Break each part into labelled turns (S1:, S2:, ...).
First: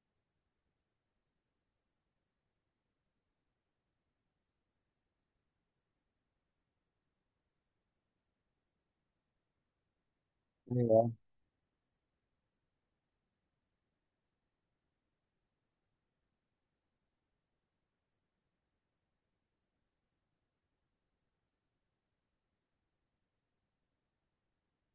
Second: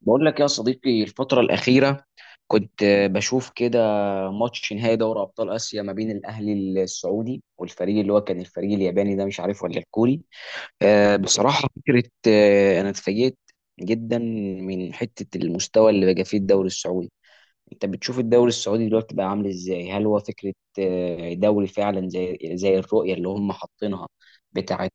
S1: بقول لك يا صديقي، الفترة الأخيرة كنت بشوف كده ماتش نهائي دوري أبطال آسيا ما بين الأهلي السعودي والفريق اللي هو كان الفريق الياباني ده، مش عارف ولا الكوري.
S2: ايوه.
S1: بصراحة فكرة. أنا اتفاجئت جدا من حتة المستوى اللي بقى فيه الدوري السعودي. انت بتشوف الدوري السعودي دلوقتي بقى عامل ازاي؟ هل هو فكرة دوري فعلا زي الرؤية اللي هم حاطينها، بتاعة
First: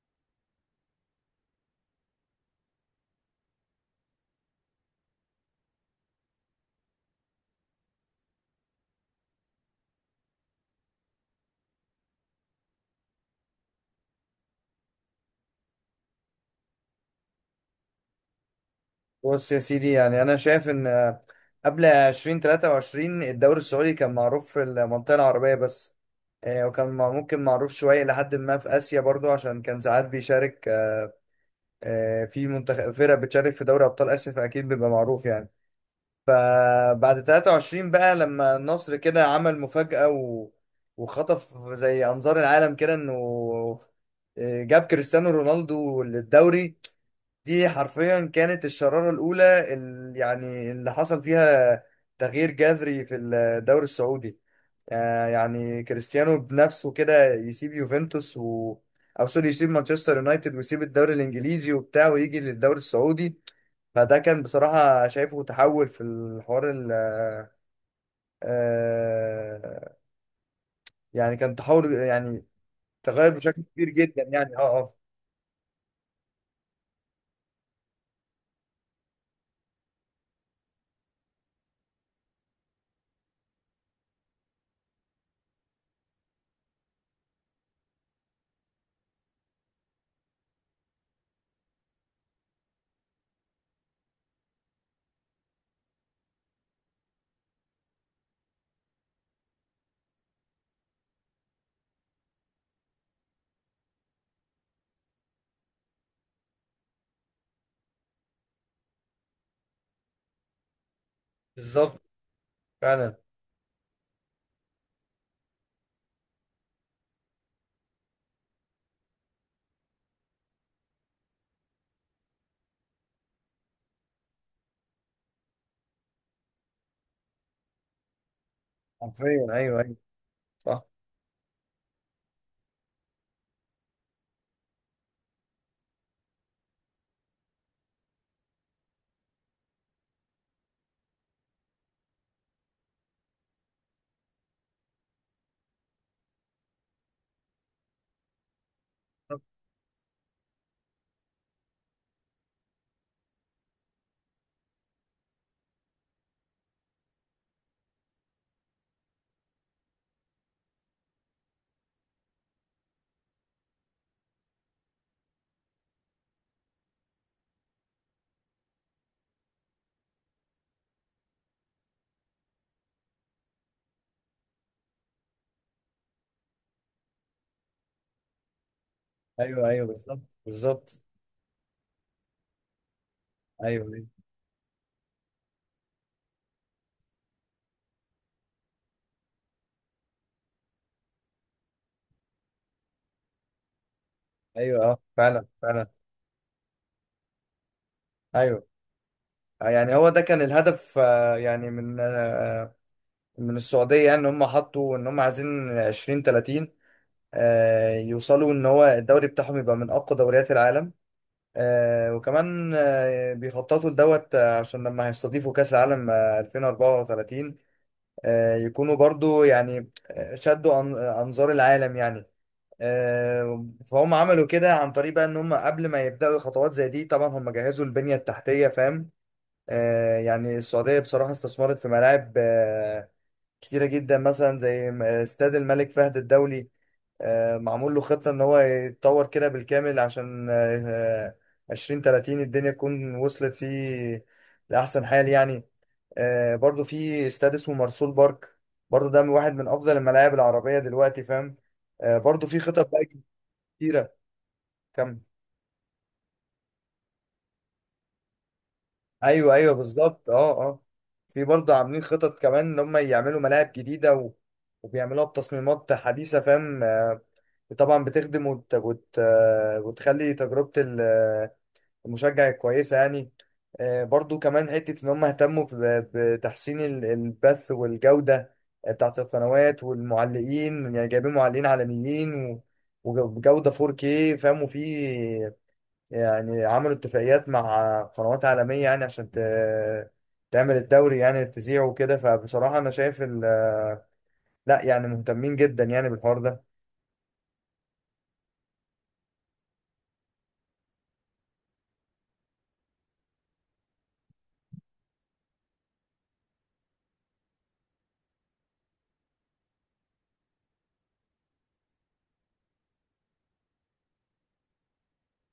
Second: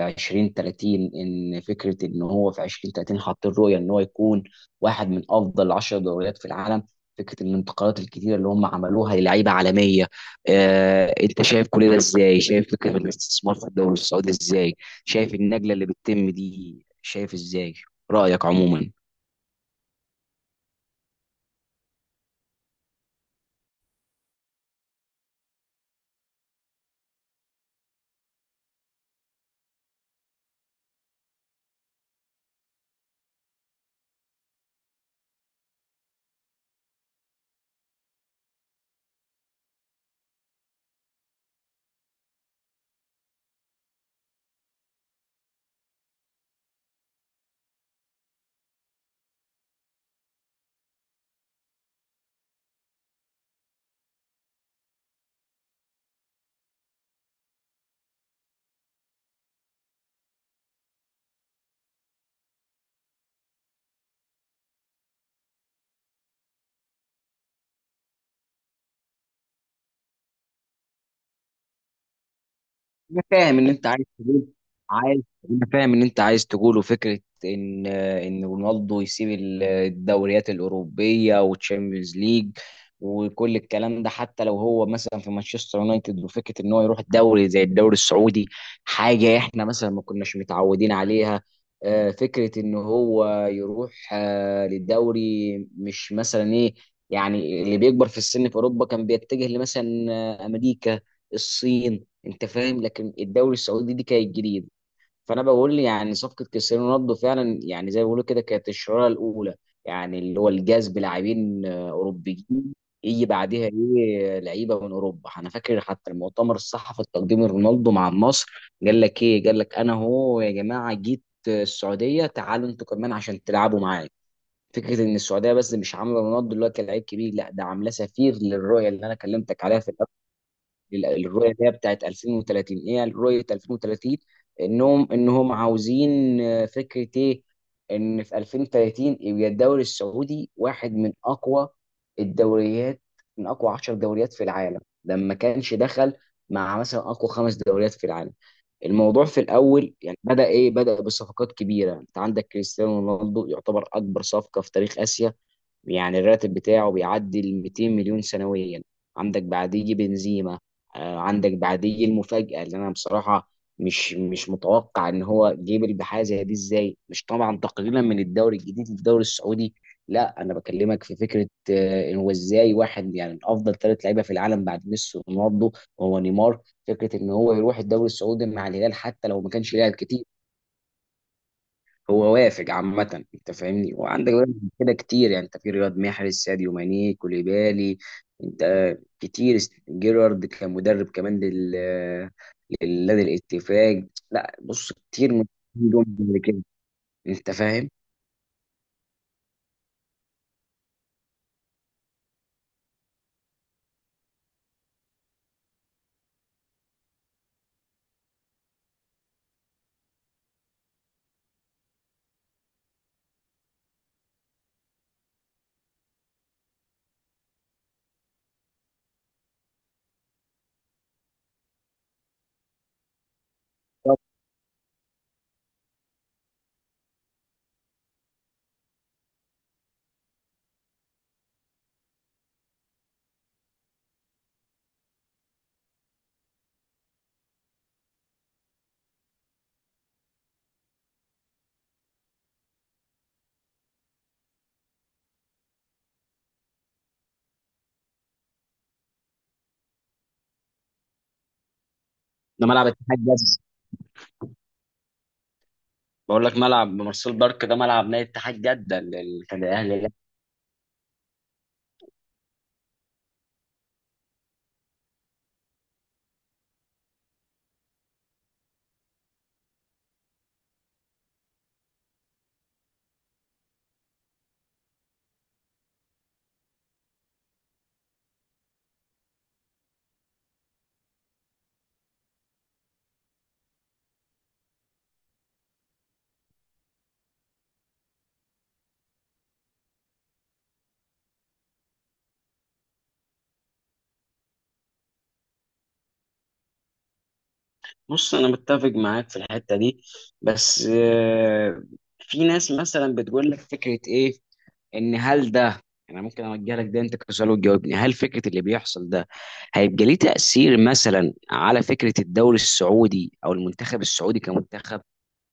S1: 2030؟ ان فكرة ان هو في 2030 حاطين رؤية ان هو يكون واحد من افضل 10 دوريات في العالم. فكرة الانتقالات الكتيرة اللي هم عملوها للعيبة عالمية. انت شايف كل ده ازاي؟ شايف فكرة الاستثمار في الدوري السعودي ازاي؟ شايف النقلة اللي بتتم دي؟ شايف ازاي رأيك عموما؟
S2: بص يا سيدي، يعني انا شايف ان قبل 2023 الدوري السعودي كان معروف في المنطقه العربيه بس. وكان ممكن معروف شويه لحد ما في اسيا برضو، عشان كان ساعات بيشارك في منتخب فرق بتشارك في دوري ابطال اسيا، فاكيد بيبقى معروف يعني. فبعد 23 بقى لما النصر كده عمل مفاجاه وخطف زي انظار العالم كده، انه جاب كريستيانو رونالدو للدوري. دي حرفيا كانت الشرارة الأولى يعني اللي حصل فيها تغيير جذري في الدوري السعودي. يعني كريستيانو بنفسه كده يسيب يوفنتوس أو سوري، يسيب مانشستر يونايتد ويسيب الدوري الإنجليزي وبتاع، ويجي للدوري السعودي. فده كان بصراحة شايفه تحول في الحوار ال آه، يعني كان تحول، يعني
S1: انا
S2: تغير
S1: فاهم
S2: بشكل
S1: ان انت
S2: كبير
S1: عايز
S2: جدا
S1: تقول
S2: يعني اه.
S1: عايز انا فاهم ان انت عايز تقوله فكره، ان رونالدو يسيب الدوريات الاوروبيه والتشامبيونز ليج، وكل الكلام ده، حتى لو هو مثلا في مانشستر يونايتد. وفكره ان هو يروح الدوري زي الدوري السعودي، حاجه احنا مثلا ما كناش متعودين عليها. فكره ان هو يروح للدوري، مش مثلا ايه؟ يعني اللي بيكبر في السن في اوروبا كان بيتجه لمثلا امريكا، الصين. انت فاهم، لكن الدوري السعودي دي كانت جديده. فانا بقول يعني صفقه كريستيانو رونالدو فعلا، يعني زي ما بيقولوا كده، كانت الشراره الاولى، يعني اللي هو الجذب لاعبين
S2: بالظبط.
S1: اوروبيين.
S2: فعلا.
S1: يجي بعدها ايه؟ لعيبه من اوروبا. انا فاكر حتى المؤتمر الصحفي التقديم رونالدو مع النصر، قال لك ايه؟ قال لك انا هو يا جماعه جيت السعوديه، تعالوا انتوا كمان عشان تلعبوا معايا. فكره ان السعوديه بس مش عامله رونالدو اللي هو كلاعب كبير، لا ده عاملاه سفير للرؤيه اللي انا
S2: حرفيا
S1: كلمتك عليها،
S2: ايوه
S1: في
S2: ايوه. صح.
S1: الرؤيه اللي هي بتاعت 2030. ايه رؤيه 2030؟ انهم عاوزين فكره ايه، ان في 2030 يبقى الدوري السعودي واحد من اقوى الدوريات، من اقوى 10 دوريات في العالم. ده ما كانش دخل مع مثلا اقوى خمس دوريات في العالم. الموضوع في الاول يعني بدا ايه؟ بدا بصفقات كبيره. انت عندك كريستيانو رونالدو يعتبر اكبر صفقه في تاريخ اسيا، يعني الراتب بتاعه بيعدي ال 200 مليون سنويا. عندك بعديه يجي بنزيما. عندك بعديه يجي المفاجأة اللي انا بصراحة مش متوقع ان هو جيبل بحاجة زي دي ازاي. مش طبعا تقليلا من الدوري الجديد للدوري السعودي، لا انا بكلمك في فكرة. إن هو ازاي واحد يعني من افضل ثلاث لعيبة في العالم بعد ميسي ورونالدو، وهو نيمار. فكرة ان هو يروح الدوري السعودي مع الهلال حتى لو ما
S2: ايوه
S1: كانش
S2: ايوه
S1: لاعب
S2: بالظبط
S1: كتير،
S2: بالظبط.
S1: هو وافق عامة. انت
S2: ايوه
S1: فاهمني؟
S2: ايوه.
S1: وعندك بقى كده كتير، يعني انت في رياض محرز، ساديو ماني، كوليبالي، انت كتير. جيرارد كان مدرب كمان للنادي الاتفاق. لا
S2: ايوه
S1: بص،
S2: اه
S1: كتير من
S2: فعلا فعلا.
S1: جمهور كده. انت فاهم.
S2: ايوه. يعني هو ده كان الهدف، يعني من من السعوديه، يعني ان هم حطوا ان هم عايزين 20 30. يوصلوا ان هو الدوري بتاعهم يبقى من اقوى دوريات العالم. وكمان بيخططوا لدوت عشان لما هيستضيفوا كاس العالم 2034، يكونوا برضو يعني انظار العالم يعني.
S1: طب،
S2: فهم عملوا كده عن طريق بقى ان هم قبل ما يبداوا خطوات زي دي، طبعا هم جهزوا البنيه التحتيه، فاهم؟ يعني السعوديه بصراحه استثمرت في ملاعب كتيره جدا، مثلا زي استاد الملك فهد الدولي. معمول له خطه ان هو يتطور كده بالكامل، عشان 2030 الدنيا تكون وصلت فيه لاحسن حال يعني. برضو في استاد اسمه مرسول بارك، برضو ده من واحد من افضل الملاعب العربيه دلوقتي، فاهم؟ برضو في
S1: ده ملعب
S2: خطط بقى
S1: اتحاد جده؟
S2: كتيره. كم؟
S1: بقول لك، ملعب مارسيل بارك ده ملعب نادي اتحاد جده اللي
S2: ايوه
S1: كان
S2: ايوه
S1: الاهلي، لا.
S2: بالظبط اه اه. في برضه عاملين خطط كمان ان هم يعملوا ملاعب جديده وبيعملوها بتصميمات حديثه، فاهم؟ طبعا بتخدم وت... وت... آه، وتخلي تجربه المشجع كويسه يعني. برضه كمان حته ان هم اهتموا بتحسين البث والجوده بتاعت القنوات والمعلقين، يعني جايبين معلقين عالميين وجوده 4K، فاهم؟ وفي يعني عملوا اتفاقيات مع قنوات عالمية، يعني عشان تعمل الدوري يعني تذيعه وكده. فبصراحة أنا شايف لا، يعني مهتمين جدا يعني بالحوار ده.
S1: بص، انا متفق معاك في الحته دي، بس في ناس مثلا بتقول لك فكره ايه، ان هل ده، انا ممكن اوجه لك ده انت كسؤال وتجاوبني، هل فكره اللي بيحصل ده هيبقى ليه تاثير مثلا على فكره الدوري السعودي او المنتخب السعودي كمنتخب؟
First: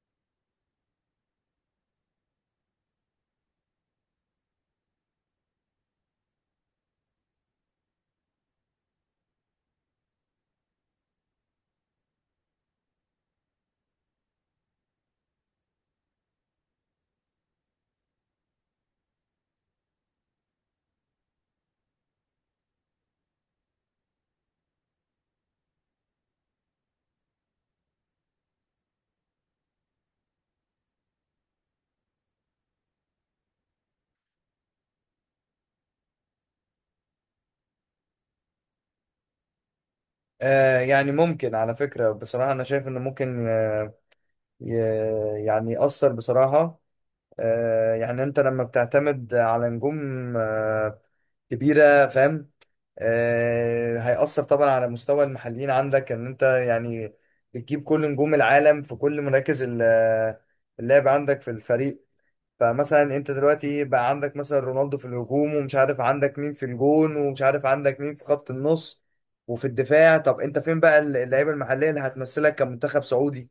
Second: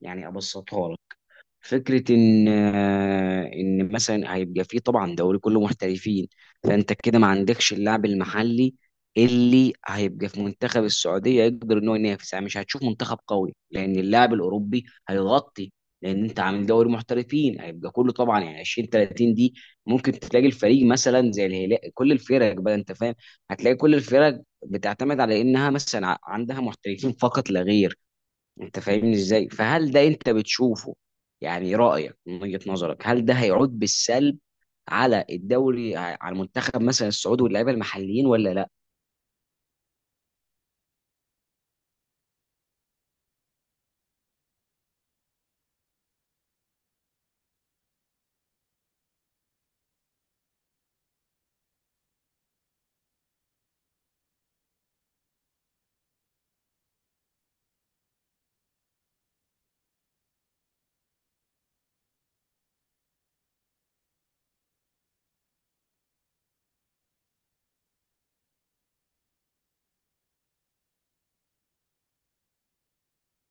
S1: يعني ابسطها لك. فكرة إن مثلا هيبقى فيه طبعا دوري كله محترفين. فأنت كده ما عندكش اللاعب المحلي اللي هيبقى في منتخب السعودية يقدر إن هو ينافس، يعني مش هتشوف منتخب قوي لأن اللاعب الأوروبي هيغطي، لأن أنت عامل دوري محترفين هيبقى كله طبعا، يعني 20 30 دي. ممكن تلاقي الفريق مثلا زي الهلال، كل الفرق بقى، أنت فاهم، هتلاقي كل الفرق بتعتمد على إنها مثلا عندها محترفين فقط لا غير. انت فاهمني ازاي؟ فهل ده انت بتشوفه، يعني رأيك من وجهة نظرك، هل ده هيعود بالسلب على الدوري، على المنتخب مثلا السعودي واللعيبه المحليين، ولا لا؟
S2: آه يعني ممكن على فكرة، بصراحة أنا شايف إنه ممكن ي... يعني يأثر بصراحة. آه يعني أنت لما بتعتمد على نجوم آه كبيرة، فاهم؟ هيأثر طبعا على مستوى المحليين عندك، ان انت يعني بتجيب كل نجوم العالم في كل مراكز اللعب عندك في الفريق. فمثلا انت دلوقتي بقى عندك مثلا رونالدو في الهجوم، ومش عارف عندك مين في الجون، ومش عارف عندك مين في خط النص وفي الدفاع. طب انت فين بقى اللعيبه المحليه اللي هتمثلك كمنتخب سعودي؟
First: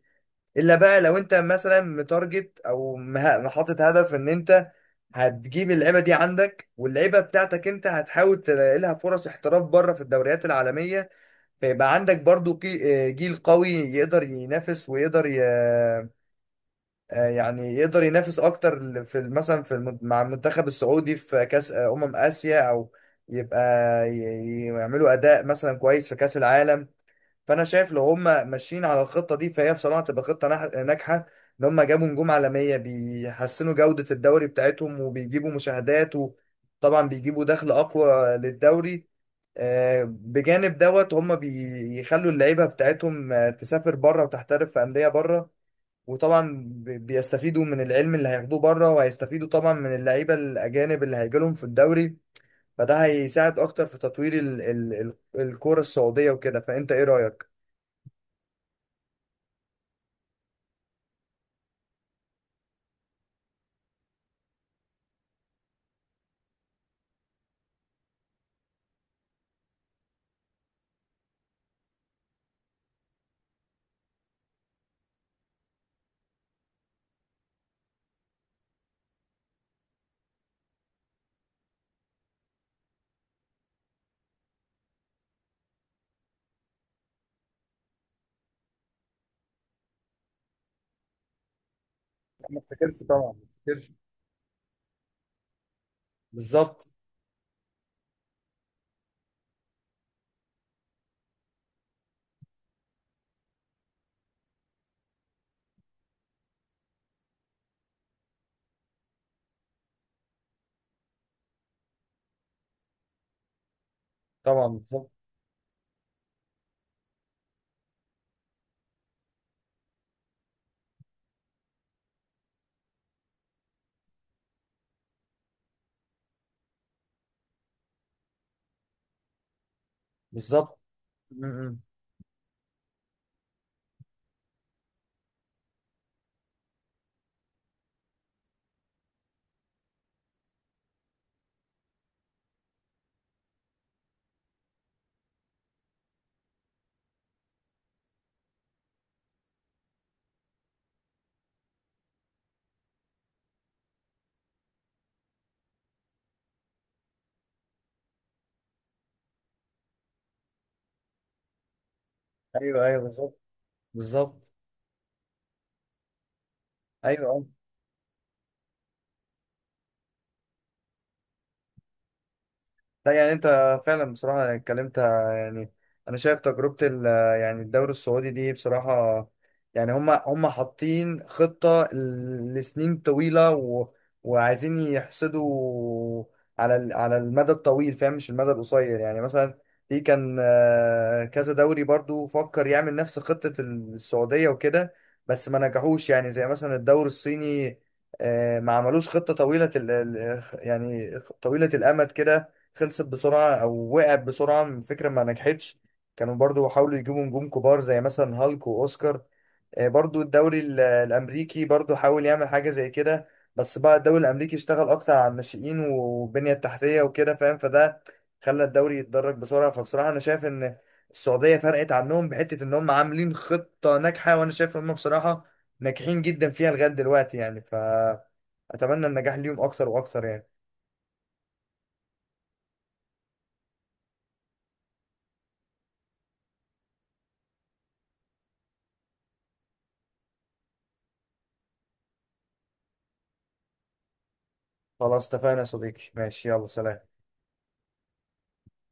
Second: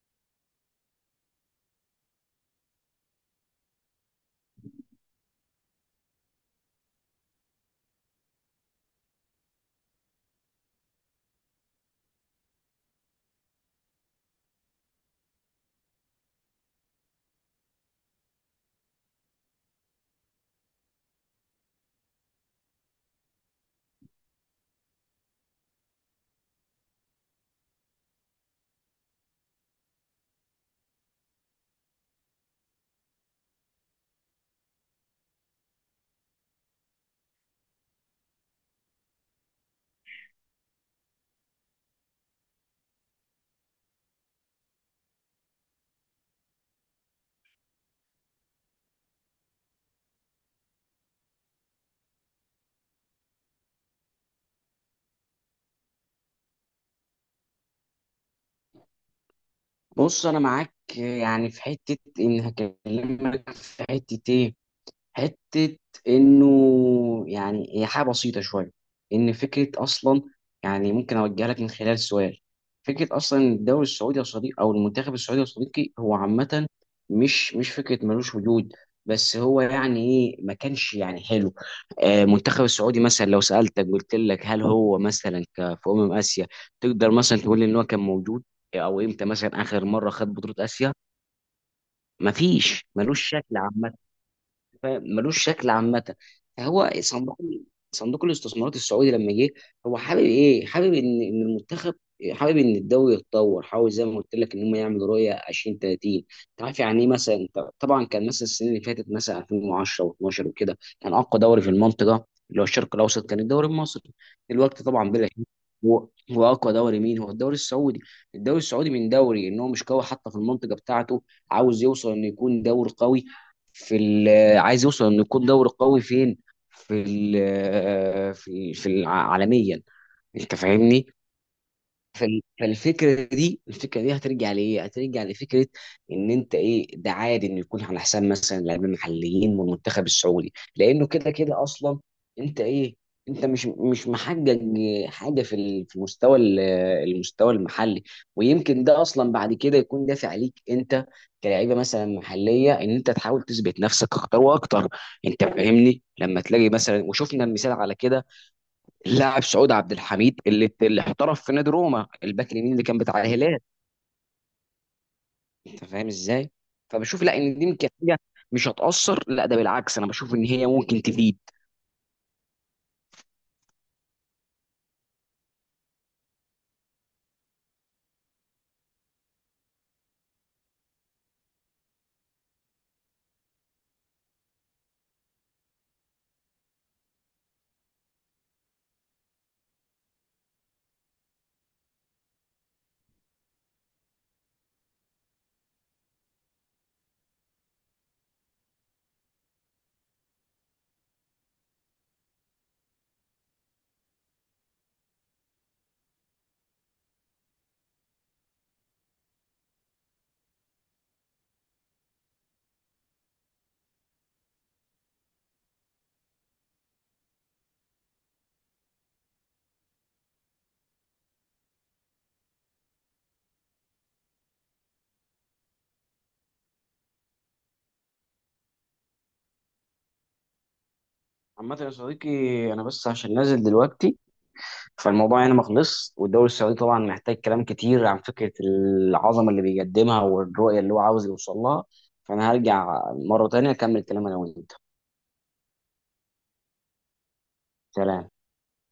S2: الا بقى لو انت مثلا متارجت او حاطط هدف ان انت هتجيب اللعيبه دي عندك، واللعيبه بتاعتك انت هتحاول تلاقي لها فرص احتراف بره في الدوريات العالميه، فيبقى عندك برضو جيل قوي يقدر ينافس ويقدر ي... آه، يعني يقدر ينافس اكتر في مثلا في مع المنتخب السعودي في كاس اسيا، او يبقى يعملوا اداء مثلا كويس في كاس العالم. فانا شايف لو هم ماشيين على الخطه دي، فهي بصراحه تبقى خطه ناجحه، ان هم جابوا نجوم عالميه بيحسنوا جوده الدوري بتاعتهم وبيجيبوا مشاهدات، وطبعا بيجيبوا دخل اقوى للدوري. بجانب دوت هم بيخلوا اللعيبه بتاعتهم تسافر بره وتحترف في انديه بره، وطبعا بيستفيدوا من العلم اللي هياخدوه بره، وهيستفيدوا طبعا من اللعيبه الاجانب اللي هيجيلهم في الدوري. فده هيساعد اكتر في تطوير الكوره السعوديه وكده. فانت ايه رايك؟
S1: بص، انا معاك يعني في حته، ان هكلمك في حته ايه، حتة إنه، يعني هي حاجة بسيطة شوية، إن فكرة أصلا، يعني ممكن أوجه لك من خلال سؤال. فكرة أصلا إن الدوري السعودي يا صديقي، أو المنتخب السعودي يا صديقي، هو عامة مش فكرة ملوش وجود، بس هو يعني إيه، ما كانش يعني حلو. المنتخب السعودي مثلا، لو سألتك قلت لك هل هو مثلا في أمم آسيا تقدر مثلا تقول لي إن هو كان موجود؟ أو إمتى مثلا آخر مرة خد بطولة آسيا؟
S2: ما
S1: مفيش،
S2: افتكرش طبعا
S1: ملوش
S2: ما
S1: شكل.
S2: افتكرش.
S1: فاهم؟ ملوش شكل عامه.
S2: بالظبط.
S1: فهو صندوق، صندوق الاستثمارات السعودي لما جه، هو حابب ايه؟ حابب ان المنتخب، حابب ان الدوري يتطور. حاول زي ما قلت لك ان هم يعملوا رؤيه 20 30. انت عارف يعني ايه؟ مثلا انت طبعا كان مثلا السنين اللي فاتت مثلا 2010 و12 وكده كان اقوى دوري في المنطقه، اللي هو الشرق الاوسط، كان الدوري المصري.
S2: طبعا
S1: دلوقتي
S2: بالظبط
S1: طبعا بلا شك، هو اقوى دوري مين؟ هو الدوري السعودي. الدوري السعودي من دوري ان هو مش قوي حتى في المنطقه بتاعته، عاوز يوصل انه يكون دوري قوي في، عايز يوصل انه يكون دوري قوي فين؟ في ال آه، في في الع- عالميا. انت
S2: بالظبط.
S1: فاهمني؟
S2: م- م.
S1: فالفكره دي هترجع لايه؟ هترجع لفكره ان انت ايه؟ ده عادي انه يكون على حساب مثلا لاعبين محليين والمنتخب السعودي، لانه كده كده اصلا. انت ايه؟ انت مش محقق حاجه في المستوى المستوى المحلي. ويمكن ده اصلا بعد كده يكون دافع ليك انت كلاعيبه مثلا محليه، ان انت تحاول تثبت نفسك اكتر واكتر. انت فاهمني؟ لما تلاقي مثلا، وشفنا المثال على كده، اللاعب سعود عبد الحميد اللي احترف في نادي روما، الباك اليمين اللي
S2: ايوه
S1: كان
S2: ايوه
S1: بتاع
S2: بالظبط
S1: الهلال.
S2: بالظبط.
S1: انت فاهم ازاي؟
S2: ايوه
S1: فبشوف لا،
S2: أيوه.
S1: ان دي يمكن حاجه مش هتاثر، لا ده بالعكس، انا بشوف ان هي ممكن تفيد.
S2: لا، يعني انت فعلا بصراحة يعني اتكلمت يعني. انا شايف تجربة يعني الدوري السعودي دي بصراحة، يعني هما حاطين خطة لسنين طويلة وعايزين يحصدوا على على المدى الطويل، فاهم؟ مش المدى القصير يعني. مثلا في كان كذا دوري برضو فكر يعمل نفس خطة السعودية وكده، بس ما نجحوش يعني، زي مثلا الدوري الصيني. ما عملوش خطة طويلة يعني طويلة الأمد كده، خلصت بسرعة أو وقعت بسرعة من فكرة ما نجحتش. كانوا برضو حاولوا يجيبوا نجوم كبار زي مثلا هالك وأوسكار. برضو الدوري الأمريكي برضو حاول يعمل حاجة زي كده، بس بقى الدوري الأمريكي اشتغل أكتر على الناشئين والبنية التحتية وكده، فاهم؟ فده خلى الدوري يتدرج بسرعة. فبصراحة أنا شايف إن السعودية فرقت عنهم بحتة إن هم عاملين خطة ناجحة، وأنا شايف إن هم بصراحة ناجحين جدا فيها لغاية دلوقتي يعني. فأتمنى النجاح ليهم أكتر وأكتر يعني.
S1: عامة يا صديقي، أنا بس عشان نازل دلوقتي، فالموضوع هنا ما خلص، والدوري السعودي طبعا محتاج كلام كتير عن فكرة العظمة اللي بيقدمها والرؤية اللي هو عاوز يوصل لها. فأنا هرجع مرة تانية أكمل كلام أنا وأنت.
S2: خلاص اتفقنا يا صديقي، ماشي، يلا سلام.
S1: سلام.